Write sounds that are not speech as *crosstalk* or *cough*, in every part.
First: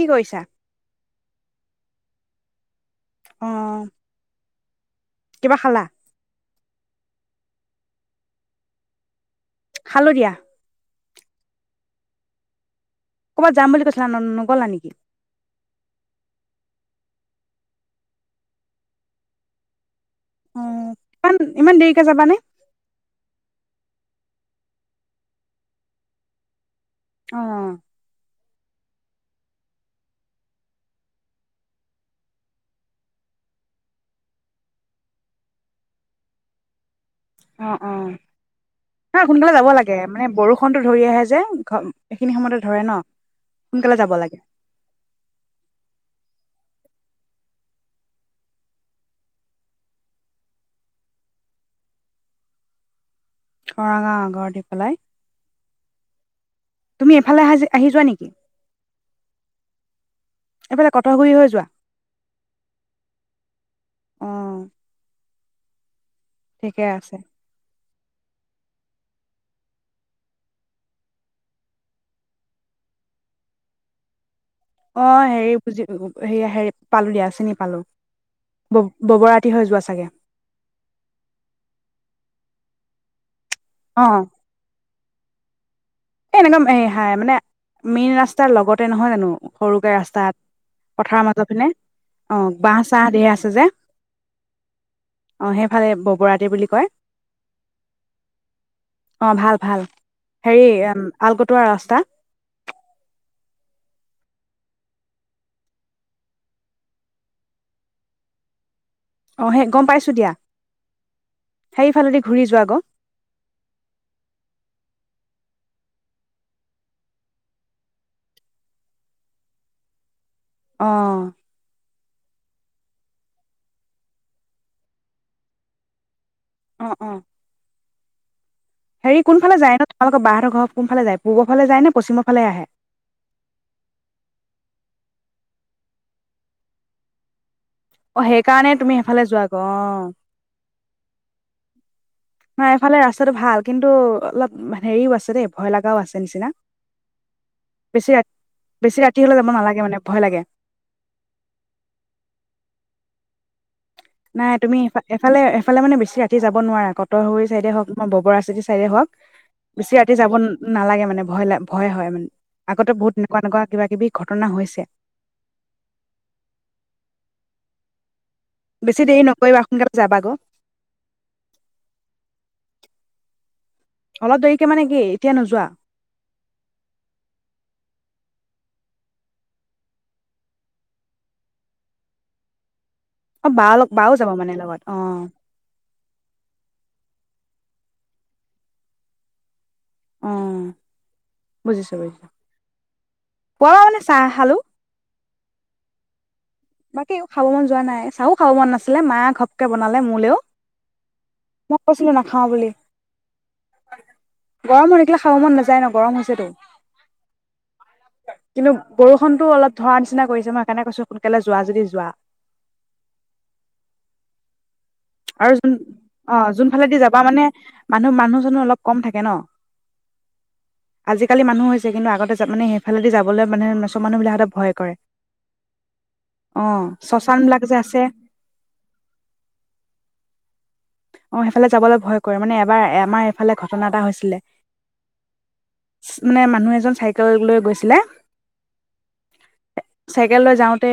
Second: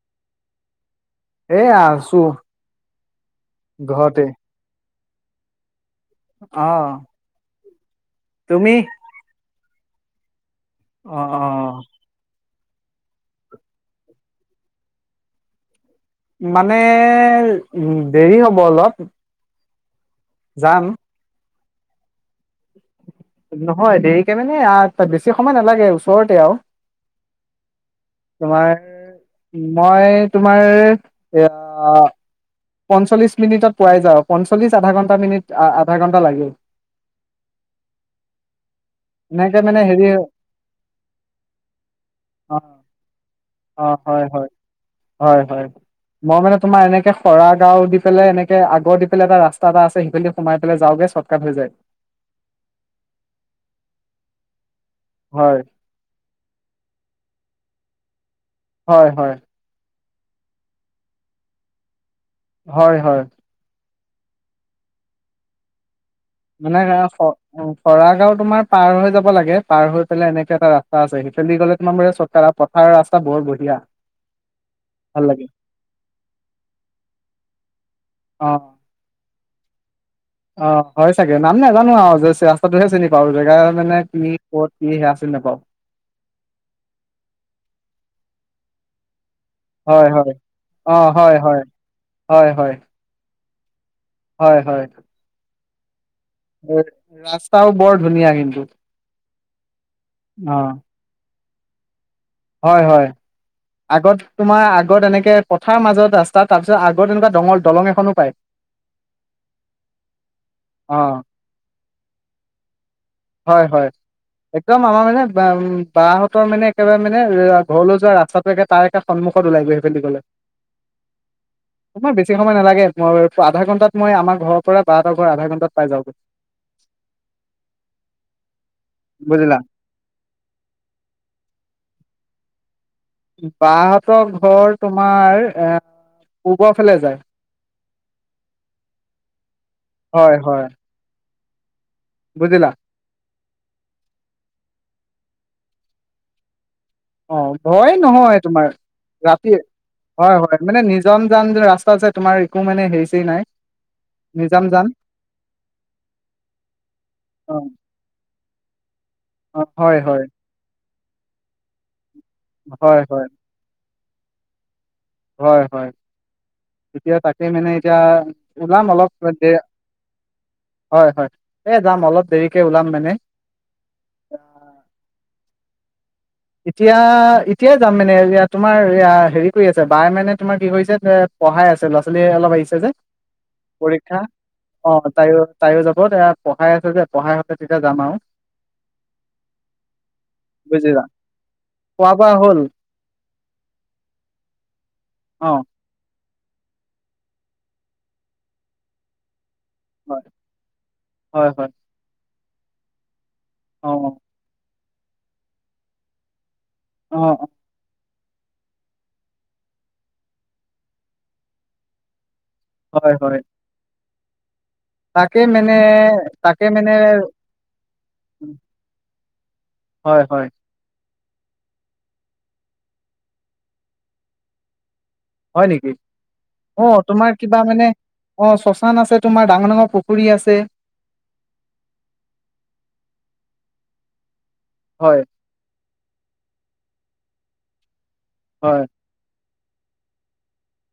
কি কৰিছা এইয়া আছোঁ অ', ঘৰতে কিবা খালা আহ তুমি খালো দিয়া অ অ ক'ৰবাত যাম বুলি ক নগ'লা নেকি মানে উ দেৰি হ'ব অলপ যাম অ', ইমান ইমান দেৰিকে যাবানে নহয় দেৰিকে মানে তাত বেছি সময় নালাগে ওচৰতে আৰু অ তোমাৰ মই তোমাৰ এয়া পঞ্চল্লিছ মিনিটত পোৱা যায় পঞ্চল্লিছ আধা ঘণ্টা মিনিট আধা ঘণ্টা লাগে অ অ না সোনকালে এনেকে যাব লাগে হেৰি মানে বৰষুণটো ধৰি আহে যে এইখিনি অ সময়তে ধৰে ন অ সোনকালে যাব হয় লাগে হয় তৰা গাঁও দি পেলাই এনেকে আগৰ দি পেলাই এটা ৰাস্তা এটা আছে সিফালি সোমাই পেলাই যাওঁগে চৰ্টকাট হৈ যায় তৰা গাঁও আগৰ দি পেলাই হয় এফালে আহা যে আহি যোৱা নেকি হয় হয় এইফালে কঠ ঘুৰী হৈ যোৱা হয় হয় আহ মানে তৰা গাঁও তোমাৰ পাৰ হৈ যাব লাগে পাৰ হৈ পেলাই এনেকে এটা ৰাস্তা আছে সেইফালেদি গ'লে তোমাৰ এই চৰ্টকাট পথাৰ ৰাস্তা বৰ বঢ়িয়া। অ ভাল লাগে হেৰি বুজি হেৰি হে পালো দিয়া চিনি পালো অ ব ববৰাতি হৈ যোৱা চাগে অ হয় চাগে নাম নাজানো আৰু ৰাস্তাটোহে চিনি পাওঁ জেগাৰ মানে কি ক'ত কি সেয়া চিনি নাপাওঁ এ এনেকুৱা হ হাই মানে মেইন ৰাস্তাৰ লগতে নহয় জানো সৰুকে হয় হয় ৰাস্তাত অ পথাৰৰ হয় মাজেৰ হয় পিনে অ হয় বাঁহ চাহ ধেৰ আছে যে হয় হয় অ সেইফালে ব ৰাস্তাও বৰ ধুনীয়া কিন্তু অ ভাল ভাল হেৰি অ আলকটোৱা ৰাস্তা হয় হয় আগত তোমাৰ আগত এনেকে পথাৰ মাজত ৰাস্তা তাৰপিছত আগত এনেকুৱা দলং দলং এখনো পায় অ সেই গম পাইছোঁ দিয়া অ সেইফালেদি ঘূৰি যোৱা আকৌ হয় হয় একদম আমাৰ মানে বা হতৰ মানে একেবাৰে মানে ঘৰলৈ যোৱা ৰাস্তাটো একে তাৰ একে সন্মুখত ওলাই গৈ সেই পিনে দি গলে অহ টোমাৰ বেছি সময় নালাগে মই আধা ঘণ্টাত মই আমাৰ ঘৰৰ পৰা বা এটা ঘৰ আধা ঘণ্টাত পাই যাওগৈ অ অ হেৰি কোনফালে বুজিলা যায় ন তোমালোকৰ বাহহতৰ ঘৰ কোনাল যায় পূৰ ফালে যায় নে পশ্চিমৰ ফালে আহে বাহহঁতৰ ঘৰ তোমাৰ এ পূ্বৰ ফালে যায় অ সেই কাৰণে তুমি সেইফালে যোৱা? অ হয় হয় বুজিলা নাই এফালে ৰাস্তাটো ভাল কিন্তু অলপ হেৰিও আছে দেই ভয় লগাও আছে নিচিনা অ ভয়ে বেছি ৰাতি নহয় তোমাৰ বেছি ৰাতি হলে যাব ৰাতিয়ে নালাগে মানে ভয় লাগে হয় হয় মানে নিজম যান যে ৰাস্তা আছে তোমাৰ একো মানে হেৰি নাই নাই নিজাম তুমি যান এফালে এফালে মানে বেছি ৰাতি যাব নোৱাৰা কটৰগুৰি অ চাইডে হওক বা ববৰা চিতি চাইডে হওক অ বেছি হয় ৰাতি হয় যাব নালাগে মানে মানে ভয় লাগ ভয় হয় মানে আগতে হয় বহুত হয় এনেকুৱা এনেকুৱা কিবাকিবি ঘটনা হৈছে হয় হয় এতিয়া তাকে মানে এতিয়া ওলাম বেছি অলপ দেৰি দে নকৰিবা সোনকালে যাবা গ হয় হয় এই যাম অলপ দেৰিকে ওলাম মানে অলপ দেৰিকে মানে কি এতিয়া নোযোৱা এতিয়া এতিয়াই যাম মানে এতিয়া তোমাৰ এ হেৰি কৰি আছে বাই মানে তোমাৰ কি কৰিছে পঢ়াই আছে ল'ৰা ছোৱালী অলপ আহিছে যে অ বা বাও পৰীক্ষা যাব মানে লগত অ তাইও তাইও যাব এয়া পঢ়াই আছে যে পঢ়াই তেতিয়া যাম আৰু অ বুজিলা বুজিছ খোৱা বুজিছ বোৱা হ'ল পোৱা মানে চাহ খালো অ বাকী একো খাব মন যোৱা নাই চাও খাব মন নাছিলে মা ঘ বনালে হয় মোলেও হয় হয় মই কৈছিলো ন খাও বুলি অ দেখিলে খাব মন নাযায় ন গৰম হৈছেতো অ অ কিন্তু বৰষুণতো অলপ ধৰা নিচিনা কৰিছে মই সেই কাৰণে কৈছো কলে যোৱা যদি যোৱা হয় হয় তাকে আৰু মানে যোন অ তাকে যোন মানে ফালেদি যাবা মানে মানুহ মানুহ জনো অলপ কম থাকে ন হয় হয় আজিকালি মানুহ হৈছে কিন্তু আগতে মানে সেইফালেদি যাবলৈ মানেৰ মানুহবিলাকঁতে ভয় কৰে হয় নেকি অঁ অ তোমাৰ কিবা শশানবিলাক যে মানে আছে অ শশান আছে তোমাৰ ডাঙৰ ডাঙৰ পুখ কৰি আছে অ সেইফালে যাবলৈ ভয় কৰে মানে এবাৰ আমাৰ এইফালে ঘটনা এটা হৈছিলে হয় মানে মানুহ এজন চাইকেল লৈ গৈছিলে হয় চাইকেল লৈ যাওঁতে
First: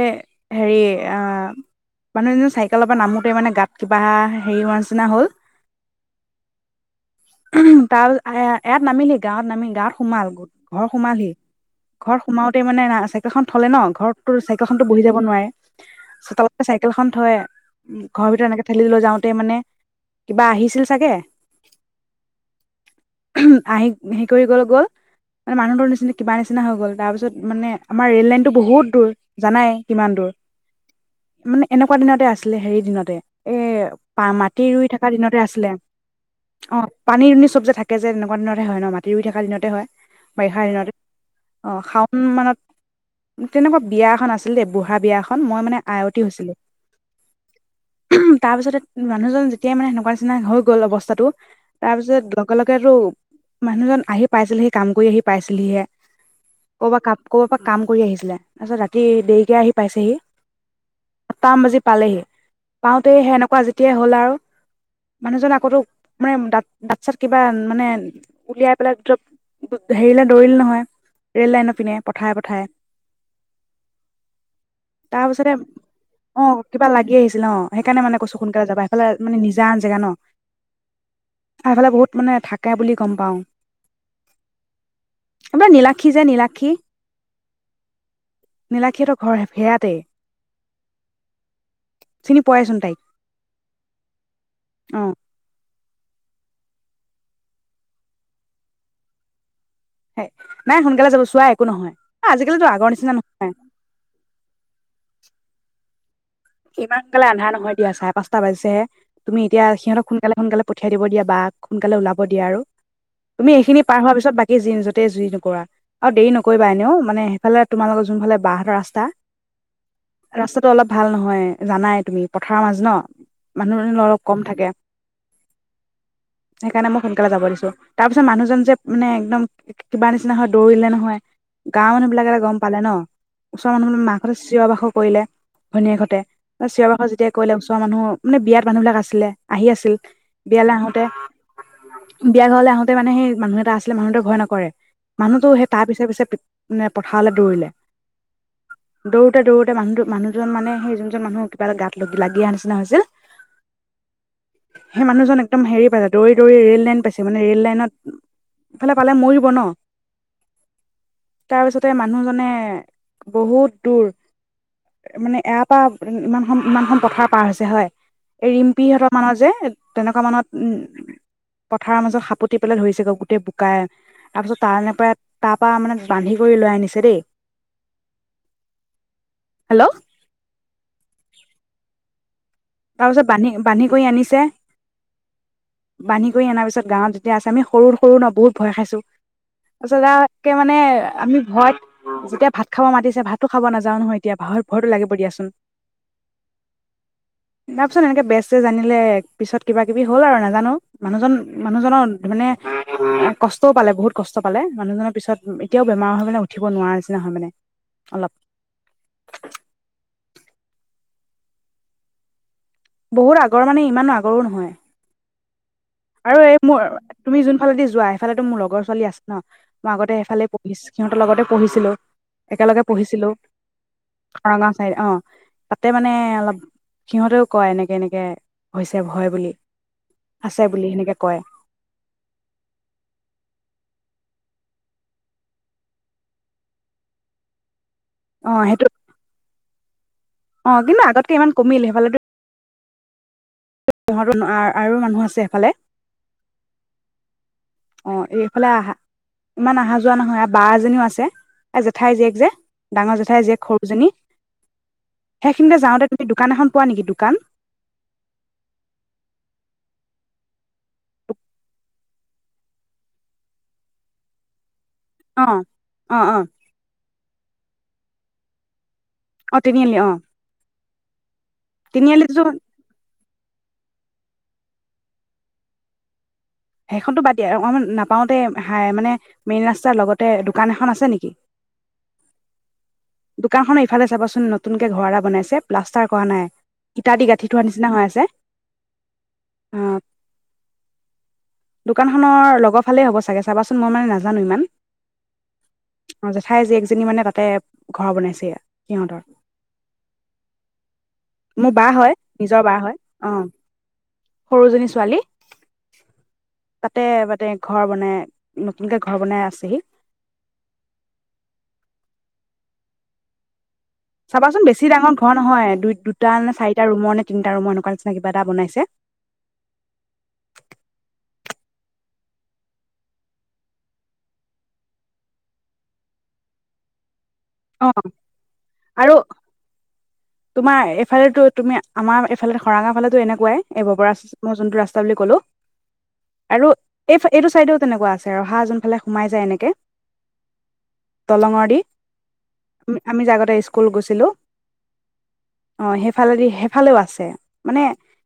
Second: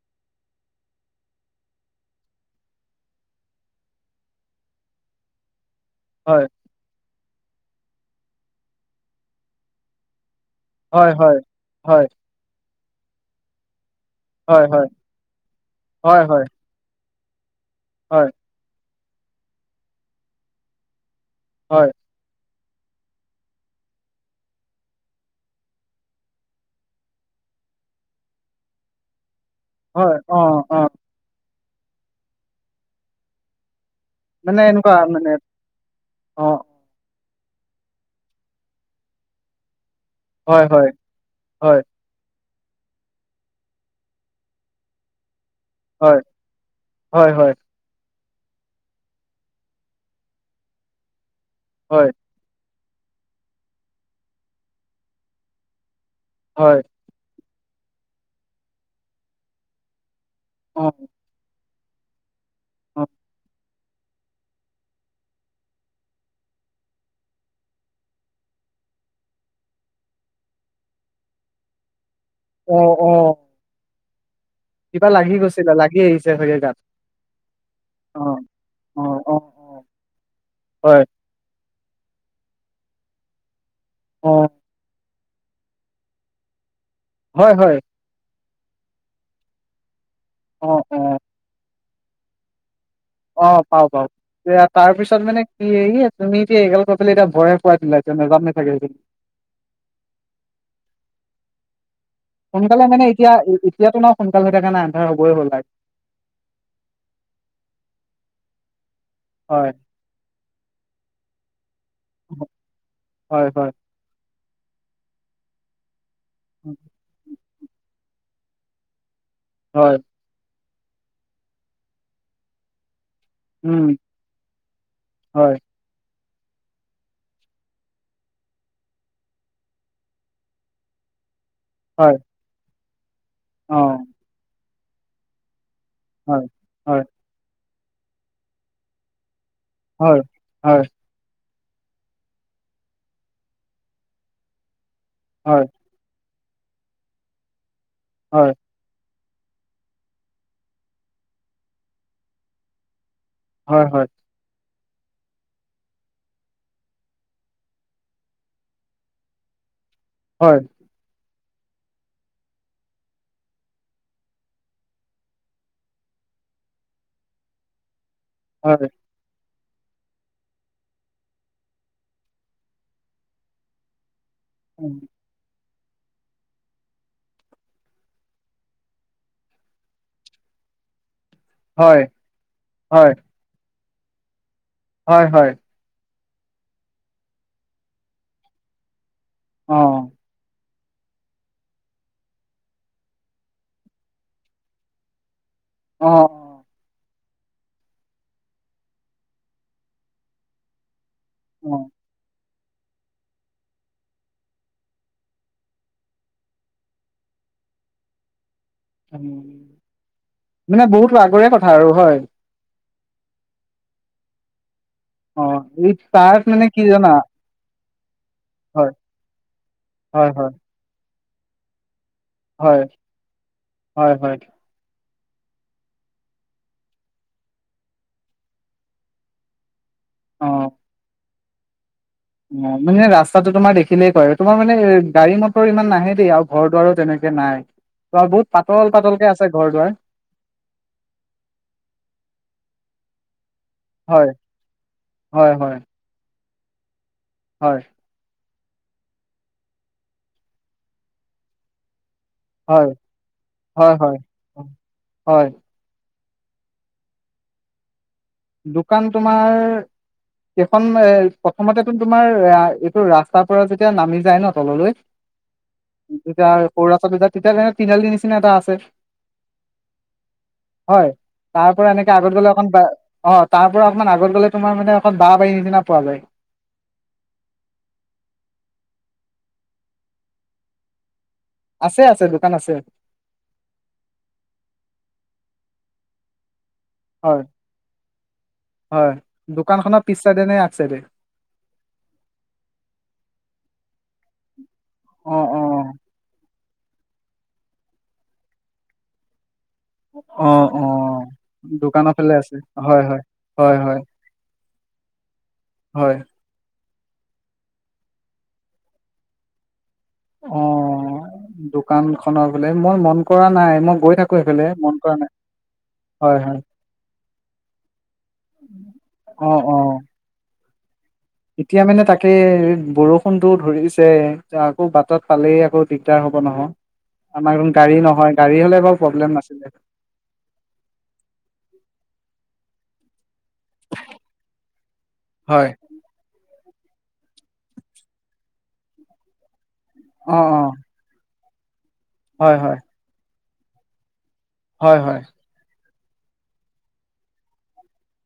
হেৰি অ মানুহ এ চাইকেলৰ পৰা নামোতে মানে গাত কিবা হেৰি হোৱা চিনা হ'ল হয় তাৰ পাছত ইয়াত নামিলি গাঁৱত নামি গাঁৱত সোমাল গোট ঘৰ হয় সোমালহি হয় হয় ঘৰ সোমাওতে মানো চেকখন থলে ন ঘৰত হয় হয় চাইকেলখনতো বহি যাব নোৱাৰে হয় হয় চোতালতে চাইকেলখন হয় উ হয় ঘৰ ভিতৰত এনে ঠেলিলৈ লৈযাওঁ তে মানে কিবা আহিছিল চাগে হয় আহি হেৰি কৰি গল গ'ল মানে মানুহটোৰ নিচিনা কিবা নিচিনা হৈ গ'ল তাৰ পিছত মানে আমাৰ ৰেল লাইনতটো বহুত দূৰ জানাই কিমান হয় দূৰ অ অ মানে এনেকুৱা দিনতে আছিলে হেৰি দিনতে এ পা মানে টি ৰুই এনেকুৱা থকা মানে দিনতে আছিলে অ পানী দুনি চব যে থাকে যে তেনে কোনতে হয় ন মাটি ৰুই থকা দিনতে হয় বাৰিষা হয় দিনত হয় অ হয় শাওন মানত তেনেকুৱা বিয়া এখন আছিল দেই বুঢ়া বিয়া এখন মই মানে আইতী হয় হৈছিলো হয় হয় তাৰপিছতে মানুহজন তেতিয়া মানে সেনেকুৱা নিচিনা হৈ গ'ল অৱস্থাটো তাৰ হয় পিছত লগে লগে তাকেতো মানুহজন আহি পাইছিলেহি কাম কৰি আহি পাইছিলিহে হয় কবা কাম ক'ৰবাৰ পৰা কাম কৰি আহিছিলে তাৰপিছত ৰাতি দেৰিকে আহি পাইছেহি অ আঠা বাজি পালেহি পাওঁতে সেনেকুৱা যে তেতিয়া হ'ল আৰু মানুহজন আকৌ মানে দাঁ দাঁত চাত কিবা মানে উলিয়াই পেলাই ধৰ হেৰিলে দৌৰিলে নহয় ৰেল লাইনৰ পিনে পঠায় পঠায় অ অ অ কিবা তাৰ লাগি পিছতে গৈছিলে লাগি আহিছে অ চাগে গাত কিবা লাগি আহিছিল অ সেইকাৰণে মানে অ কৈছো সোনকালে যাবা অ এফালে অ অ নিজান জেগা ন হয় এই ফালে বহুত মানে থাকে বুলি গম পাওঁ অ আপোনাৰ নীলাক্ষী যে নীলাক্ষী হয় হয় নীলাক্ষী হঁতৰ ঘৰ সেয়াতেই অ অ চিনি পোৱাইচোন তাইক। অ পা পাওঁ এ তাৰ অ পিছত মানে। তুমি এতিয়া এইগাল কৈ পেলাই এতিয়া ভয় হে খুৱাই দিলা নোজান নেথাকে। হ নাই সোনকালে যাব চোৱা একো নহয়। আজিকালিতো সোনকালে আগৰ মানে নিচিনা এতিয়া নহয় এতিয়াতো নাই সোনকাল হৈ থকা নাই। হা শুবয়ে হ'ল পাই। ইমানকালে আন্ধা নহয় দিয়া চাৰে পাঁচটা বাজিছেহে। তুমি এতিয়া হয় সিহঁতক সোনকালে সোনকালে পঠিয়াই। খেদিব দিয়া বাঘ। সোনকালে ওলাব দিয়া আৰু হয় তুমি হয় এইখিনি পাৰ হোৱা পিছত বাকী। জি নিজতে জুই নকৰা। আৰু দেৰি নকৰিবা এনেও মানে সেইফালে তোমালোকৰ যোনফালে। বাঁ হাত ৰাস্তা। হয় ৰাস্তা টো অলপ ভাল নহয়। য় জানাই তুমি পথাৰৰ মাজ ন। মানুহ উম মহ অলপ কম থাকে। হয় সেইকাৰণে মই সোনকালে যাব দিছো তাৰ পিছত মানুহজন যে মানে একদম কিবা নিচিনা হয় দৌৰিলে নহয়। গাঁৱৰ মানুহ হয়, বিলাকে যে গম পালে ন। ওচৰ অ', মানুহলে মা ঘৰে চিঞৰ বাসৰ। কৰিলে ভনীয়েক। হয়, চিঞৰ হয়, বাখৰ যেতিয়া কৰিলে। মোৰ মানে বিয়াত মানুহ বিলাক আছিলে। আহি আছিল হয়, বিয়ালৈ হয়, আহোতে। বিয়া ঘৰলৈ আহোতে মানে সেই মানুহ এটা আছিলে মানুহতোৱে ভয় নকৰে। মানুহ তো হয়, সেই তাৰ পিছে পিছে। মানে পথাৰলৈ দৌৰিলে। হয়। দৌৰোতে দৌৰোতে মানুহটো মানুহজন মানে সেই। যোনজন মানুহ কিবা এটা গাত লাগি লাগিঅহা নিচিনা হৈছিল। হয় হয়। সেই মানুহজন একদম হেৰি পাইছে দৌৰি দৌৰি ৰেল লাইন পাইছে মানে ৰেল লাইনত ইফালে পালে মৰিব ন। হয়। তাৰপিছতে মানুহজনে বহুত দূৰ মানে এপ। হয় ইমান খন ইমান খন পথাৰ পাৰ হৈছে হয়। হয়, এৰিম্পি হয়, সিহঁতৰ মানুহ যে তেনেকুৱা মানত উম পথাৰৰ মাজত সাপতি পেলাই ধৰিছেগৈ গোটেই বোকাই তাৰপিছত তাৰ উম, পৰা তাত তাৰ মানে বান্ধি কৰি লৈ আনিছে দেই হেল্ল' হয় তৰ হয়, পাছত বান্ধি বান্ধি কৰি আনিছে হয় হয় বান্ধি কৰি অনাৰ পিছত গাঁৱত যেতিয়া আছে আমি সৰু সৰু ন বহুত ভয় খাইছো অ', পাচলৈ আও মানে আমি ভয়ত যেতিয়া ভাত খাব মাতিছে ভাতো খাব নাযাও নহয় এতিয়া ভ ভয়তো লাগিব দিয়াচোন অ যাবচোন এনেকে বেষ্ট চেছ আনিলে পিছত কিবা কিবি হ'ল আৰু নাজানো মানুহজন অ', মানুহজনৰ মানে কষ্টও পালে বহুত কষ্ট পালে মানুহজনৰ পিছত এতিয়াও বেমাৰ হয় মানে উঠিব নোৱাৰা নিচিনা হয় মানে অলপ মানে বহুতো আগৰে কথা আৰু হয় বহুত আগৰ মানে ইমানো আগৰো নহয় অ এই তাত আৰু এই মানে কি মোৰ জানা তুমি যোন ফালেদি যোৱা সেই ফালে টো মোৰ লগৰ হয়, ছোৱালী আছে ন মই আগতে হয়, সেইফালে হয়, পঢ়িছো সিহত লগতে পঢ়িছিলো একেলগে হয়, পঢ়িছিলো হয়, হয়, খৰগাও চাইড অ তাতে মানে অলপ সিহঁতেও কয় এনেকে এনেকে হৈছে ভয় বুলি তই অ', বুলি সেনেকে কয় অ মানে ৰাস্তাটো তোমাৰ দেখিলেই কয় তোমাৰ মানে গাড়ী মটৰ ইমান নাহে দেই আৰু ঘৰ দোৱাৰু আৰু তেনেকে নাই ইয়াত অ বহুত সেইটো পাতল পাতলকে আছে হয় ঘৰ দুৱাৰ অ কিন্তু আগতকে ইমান কমিল সেইফালে টো হয়, আৰু মানুহ আছে হয়, হেফালে হয়, হয়, অ এই ইফালে আহা ইমান অহা যোৱা নহয় মানে বা এজনীও আছে আৰু জেঠাই জীয়েক যে হয়, ডাঙৰ জেঠাই যে হয়, সৰুজনী হয়, হয়। সেইখিনিতে যাওঁতে তি দোকান এখন পোৱা নেকি দোকান দোকান তোমাৰ কেইখন এ প্ৰথমতে টো তোমাৰ এ এইটো ৰাস্তাৰ পৰা যেতিয়া নামি যায় ন তললৈ অ অ অ তেতিয়া সৰু ৰাস্তা তে তেতিয়া তে তিনিনালিৰ নিচিনা এটা আছে অ তিনিআলি অ হয় তাৰ পৰা এনেকে আগত তিনিআলিতো গ'লে অকণ অ তাৰ পৰা অকণমান আগত গ'লে তোমাৰ মানে এখন বাহ বাৰীৰ নিচিনা পোৱা যায় সেইখনতো বাদ দিয়া অকমান নাপাওতে হ মানে মেইন ৰাস্তাৰ লগতে দোকান এখন আছে নেকি আছে আছে দোকান আছে দোকানখন ইফালে চাবাচোন নতুনকে ঘৰ এটা বনাইছে প্লাষ্টাৰ কৰা নাই ইটা দি হয় গাঁঠি থোৱা নিচিনা হৈ আছে হয় অ দোকান খনৰ পিছ চাইডে নে আগ চাইডে দোকানখনৰ লগৰ ফালেই হ'ব চাগে চাবাচোন মই মানে নাজানো ইমান অ অ অ দে জেঠাই জীয়েকজনী মানে তাতে ঘৰ বনাইছে সিহঁতৰ অ অ মোৰ বা হয় দোকানৰ ফালে আছে নিজৰ বা হয় হয় অ হয় হয় সৰুজনী ছোৱালী হয় তাতে মাে ঘৰ বনাই নতুনকে ঘৰ বনাই আছেহি অ দোকান খনৰ বোলে মই মন কৰা নাই মই গৈ থাকো চাবাচোন সেইফালে বেছি মন কৰা ডাঙৰ নাই ঘৰ নহয় দুই দুটা হয় হয় নে চাৰিটা ৰুমৰ নে তিনিটা ৰুমৰ এনেকুৱা নিচিনা কিবা এটা বনাইছে অ', অ', এতিয়া মানে তাকে বৰষুণটো ধৰিছে আকৌ বাটত পালেই আকৌ দিগদাৰ হব নহয় আমাৰ এক অ গাড়ী নহয় গাড়ী হলে বা আৰু প্ৰব্লেম নাছিলে তোমাৰ এফালেতো তুমি আমাৰ ইফালে খৰাঙৰ ফালে এনে এনেকুৱাই এব পৰা মই যোনটো ৰাস্তা বুলি ক'লো অ', আৰু এই এইটো চাইডেও তেনেকুৱা আছে আহা যোনফালে সোমাই যায় এনেকে অ অ দলংৰ দি হয়, হয়, আমি যে আগতে আহিছো স্কুল গৈছিলো হয় হয় অ সেইফালেদি সেইফালেও আছে মানে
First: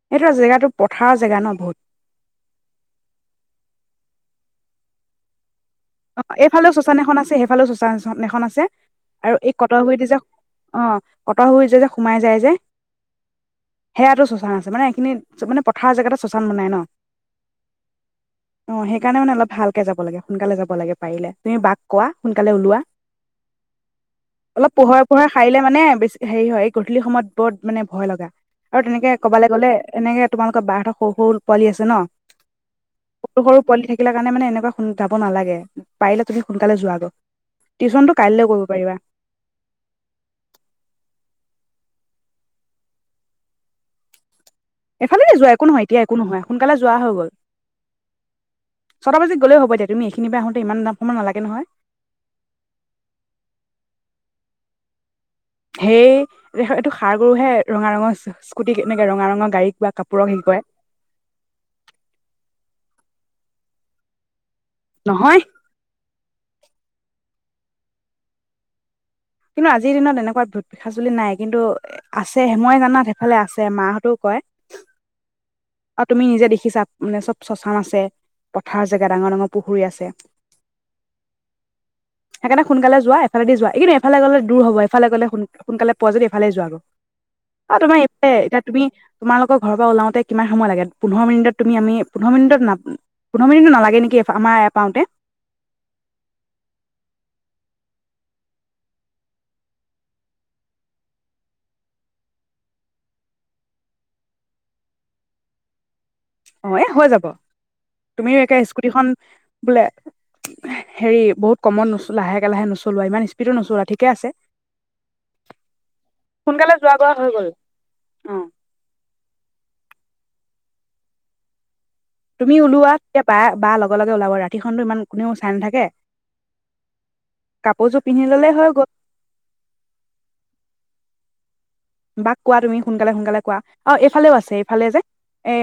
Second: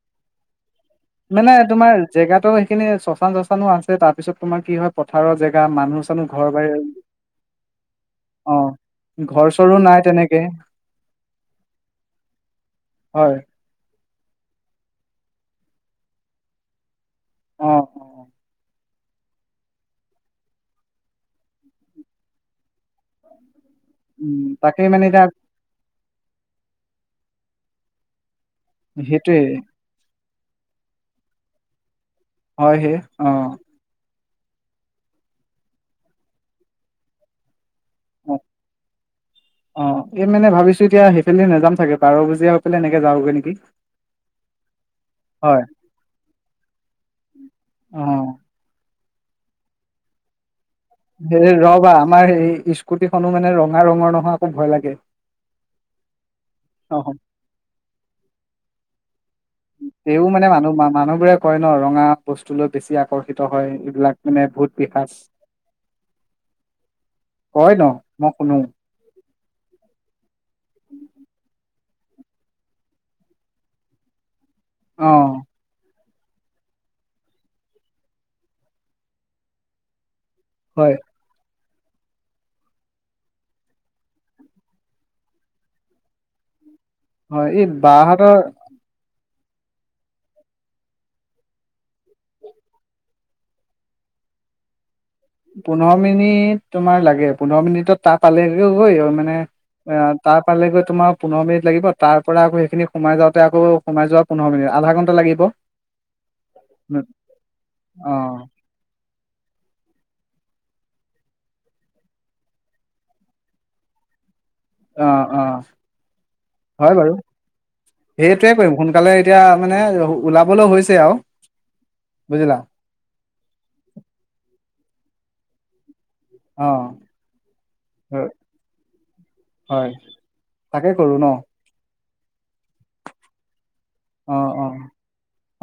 সেইটোৰা জেগাটো পথাৰৰ জেগা ন মানে বহুত তোমাৰ জেগাতো সেইখিনি শশান শশানো আছে তাৰপিছত তোমাৰ কি হয় পথাৰৰ জেগা মানুহ অ চানুহ ঘৰ বাৰী এইফালেও শ্মশান এখন আছে সেইফালেও শ্মশান এখন আছে অ', আৰু ঘৰ এই চৰো কটৰ নাই গুৰিত যে তেনেকে অ কটৰ গুৰিত যে সোমাই যায় যে। হয় সেয়াইটো শ্মশান আছে মানে এইখিনিত মানে পথাৰৰ জেগাতে শ্মশান বনাই ন। অ অ অ সেইকাৰণে মানে অলপ ভালকে যাব লাগে সোনকালে যাব। যাব লাগে পাৰিলে তুমি বাক কোৱা সোনকালে ওলোৱা। উম, অলপ তাকেই মানে পোহৰে এতিয়া পোহৰে সাৰিলে মানে বেছি হেৰি হয় গধূলি সময়ত। বহুত মানে ভয় লগা। আৰু তেনেকে সেইটোৱে কবালৈ গলে এনেকে। তোমালোকৰ বা হতৰ সৰু সৰু পোৱালি আছে ন। হয় সেই অ সৰু সৰু পোৱালি থাকিলে কাৰণে মানে এনেকুৱা ফোন উঠাব নালাগে। পাৰিলে তুমি সোনকালে যোৱাগৈ। টিউচনটো অ কাইলৈ কৰিব পাৰিবা অ এই মানে ভাবিছোঁ এতিয়া সেইফালে নেযাম। চাগে বাৰ বজিয়া হৈ পেলাই এনেকে যাওঁগে নেকি। এইফালেতে যোৱা হয় একো নহয় এতিয়া একো নহয় সোনকালে যোৱা হৈ গল। অ'। ছটা বাজাত গলেও হ'ব এতিয়া উম এইখিনি। ইমান সময় হে নালাগে নহয় ৰবা আমাৰ সেই স্কুটি খনো মানে ৰঙা ৰঙৰ নহয়। অ আকৌ ভয় লাগে। সেই দেখ এইটো ষাৰ গৰুহে ৰঙা ৰঙৰ স্কুটি কে। *unintelligible* ৰঙা ৰঙৰ গাড়ীক বা কাপোৰক তেওঁ হেৰি মানে কৰে মানুহ মানুহ বোৰে কয় ন ৰঙা বস্তু লৈ বেছি আকৰ্ষিত হয় এইবিলাক মানে ভূত পিশাচ নহয় কয় ন মই শুনো কিন্তু আজিৰ দিনত এনেকুৱা ভূত পিশাচ বোলি নাই কিন্তু আছে মই জানাত সেইফালে আছে মা হতেও কয় অ আৰু তুমি নিজে দেখিছা মানে চব শ্মশান আছে পথাৰ জেগা ডাঙৰ ডাঙৰ পুখুৰী আছে হয় সেইকাৰণে সোনকালে যোৱা এফালেদি যোৱা এইকেইদিন এফালে গ'লে দূৰ হ'ব এফালে গলে সোনকালে পোৱা যদি ইফালে যোৱা গৈ হয় এই অ তোমাৰ এইপাৰে বাহঁতৰ এতিয়া তুমি তোমালোকৰ ঘৰৰ পৰা ওলাওঁতে কিমান সময় লাগে পোন্ধৰ মিনিটত তুমি আমি পোন্ধৰ মিনিট না পোন্ধৰ মিনিট নালাগে নেকি আমাৰ এয়া পাওঁতে পোন্ধৰ মিনিট তোমাৰ লাগে পোন্ধৰ মিনিটত তাৰ পালে গৈ মানে তাৰ পালে গৈ তোমাৰ পোন্ধৰ মিনিট লাগিব তাৰ পৰা আকৌ সেইখিনি সোমাই যাওঁতে আকৌ সোমাই যোৱা পোন্ধৰ মিনিট আধা ঘন্টা লাগিব অ এই হৈ যাব তুমি অ একে স্কুটিখন বোলে হেৰি বহুত কমত নচলোৱা লাহে লাহে নচলোৱা ইমান স্পীডো নচলোৱা ঠিকে আছে অ অ সোনকালে হয় যোৱা বাৰু কৰা হৈ গ'ল অঁ সেইটোৱে কৰিম সোনকালে এতিয়া মানে ওলাবলৈ হৈছে আও তুমি ওলোৱাা তেতিয়া বা লগে লগে ওলাব ৰাতিখনো ইমান কোনেও চাই নাথাকে অ কাপোৰযোৰ পিন্ধি ল'লে হৈ গ'ল হয় তাকে কৰো ন বাকী কোৱা তুমি সোনকালে সোনকালে কোৱা অ এইফালেও আছে এইফালে যে এই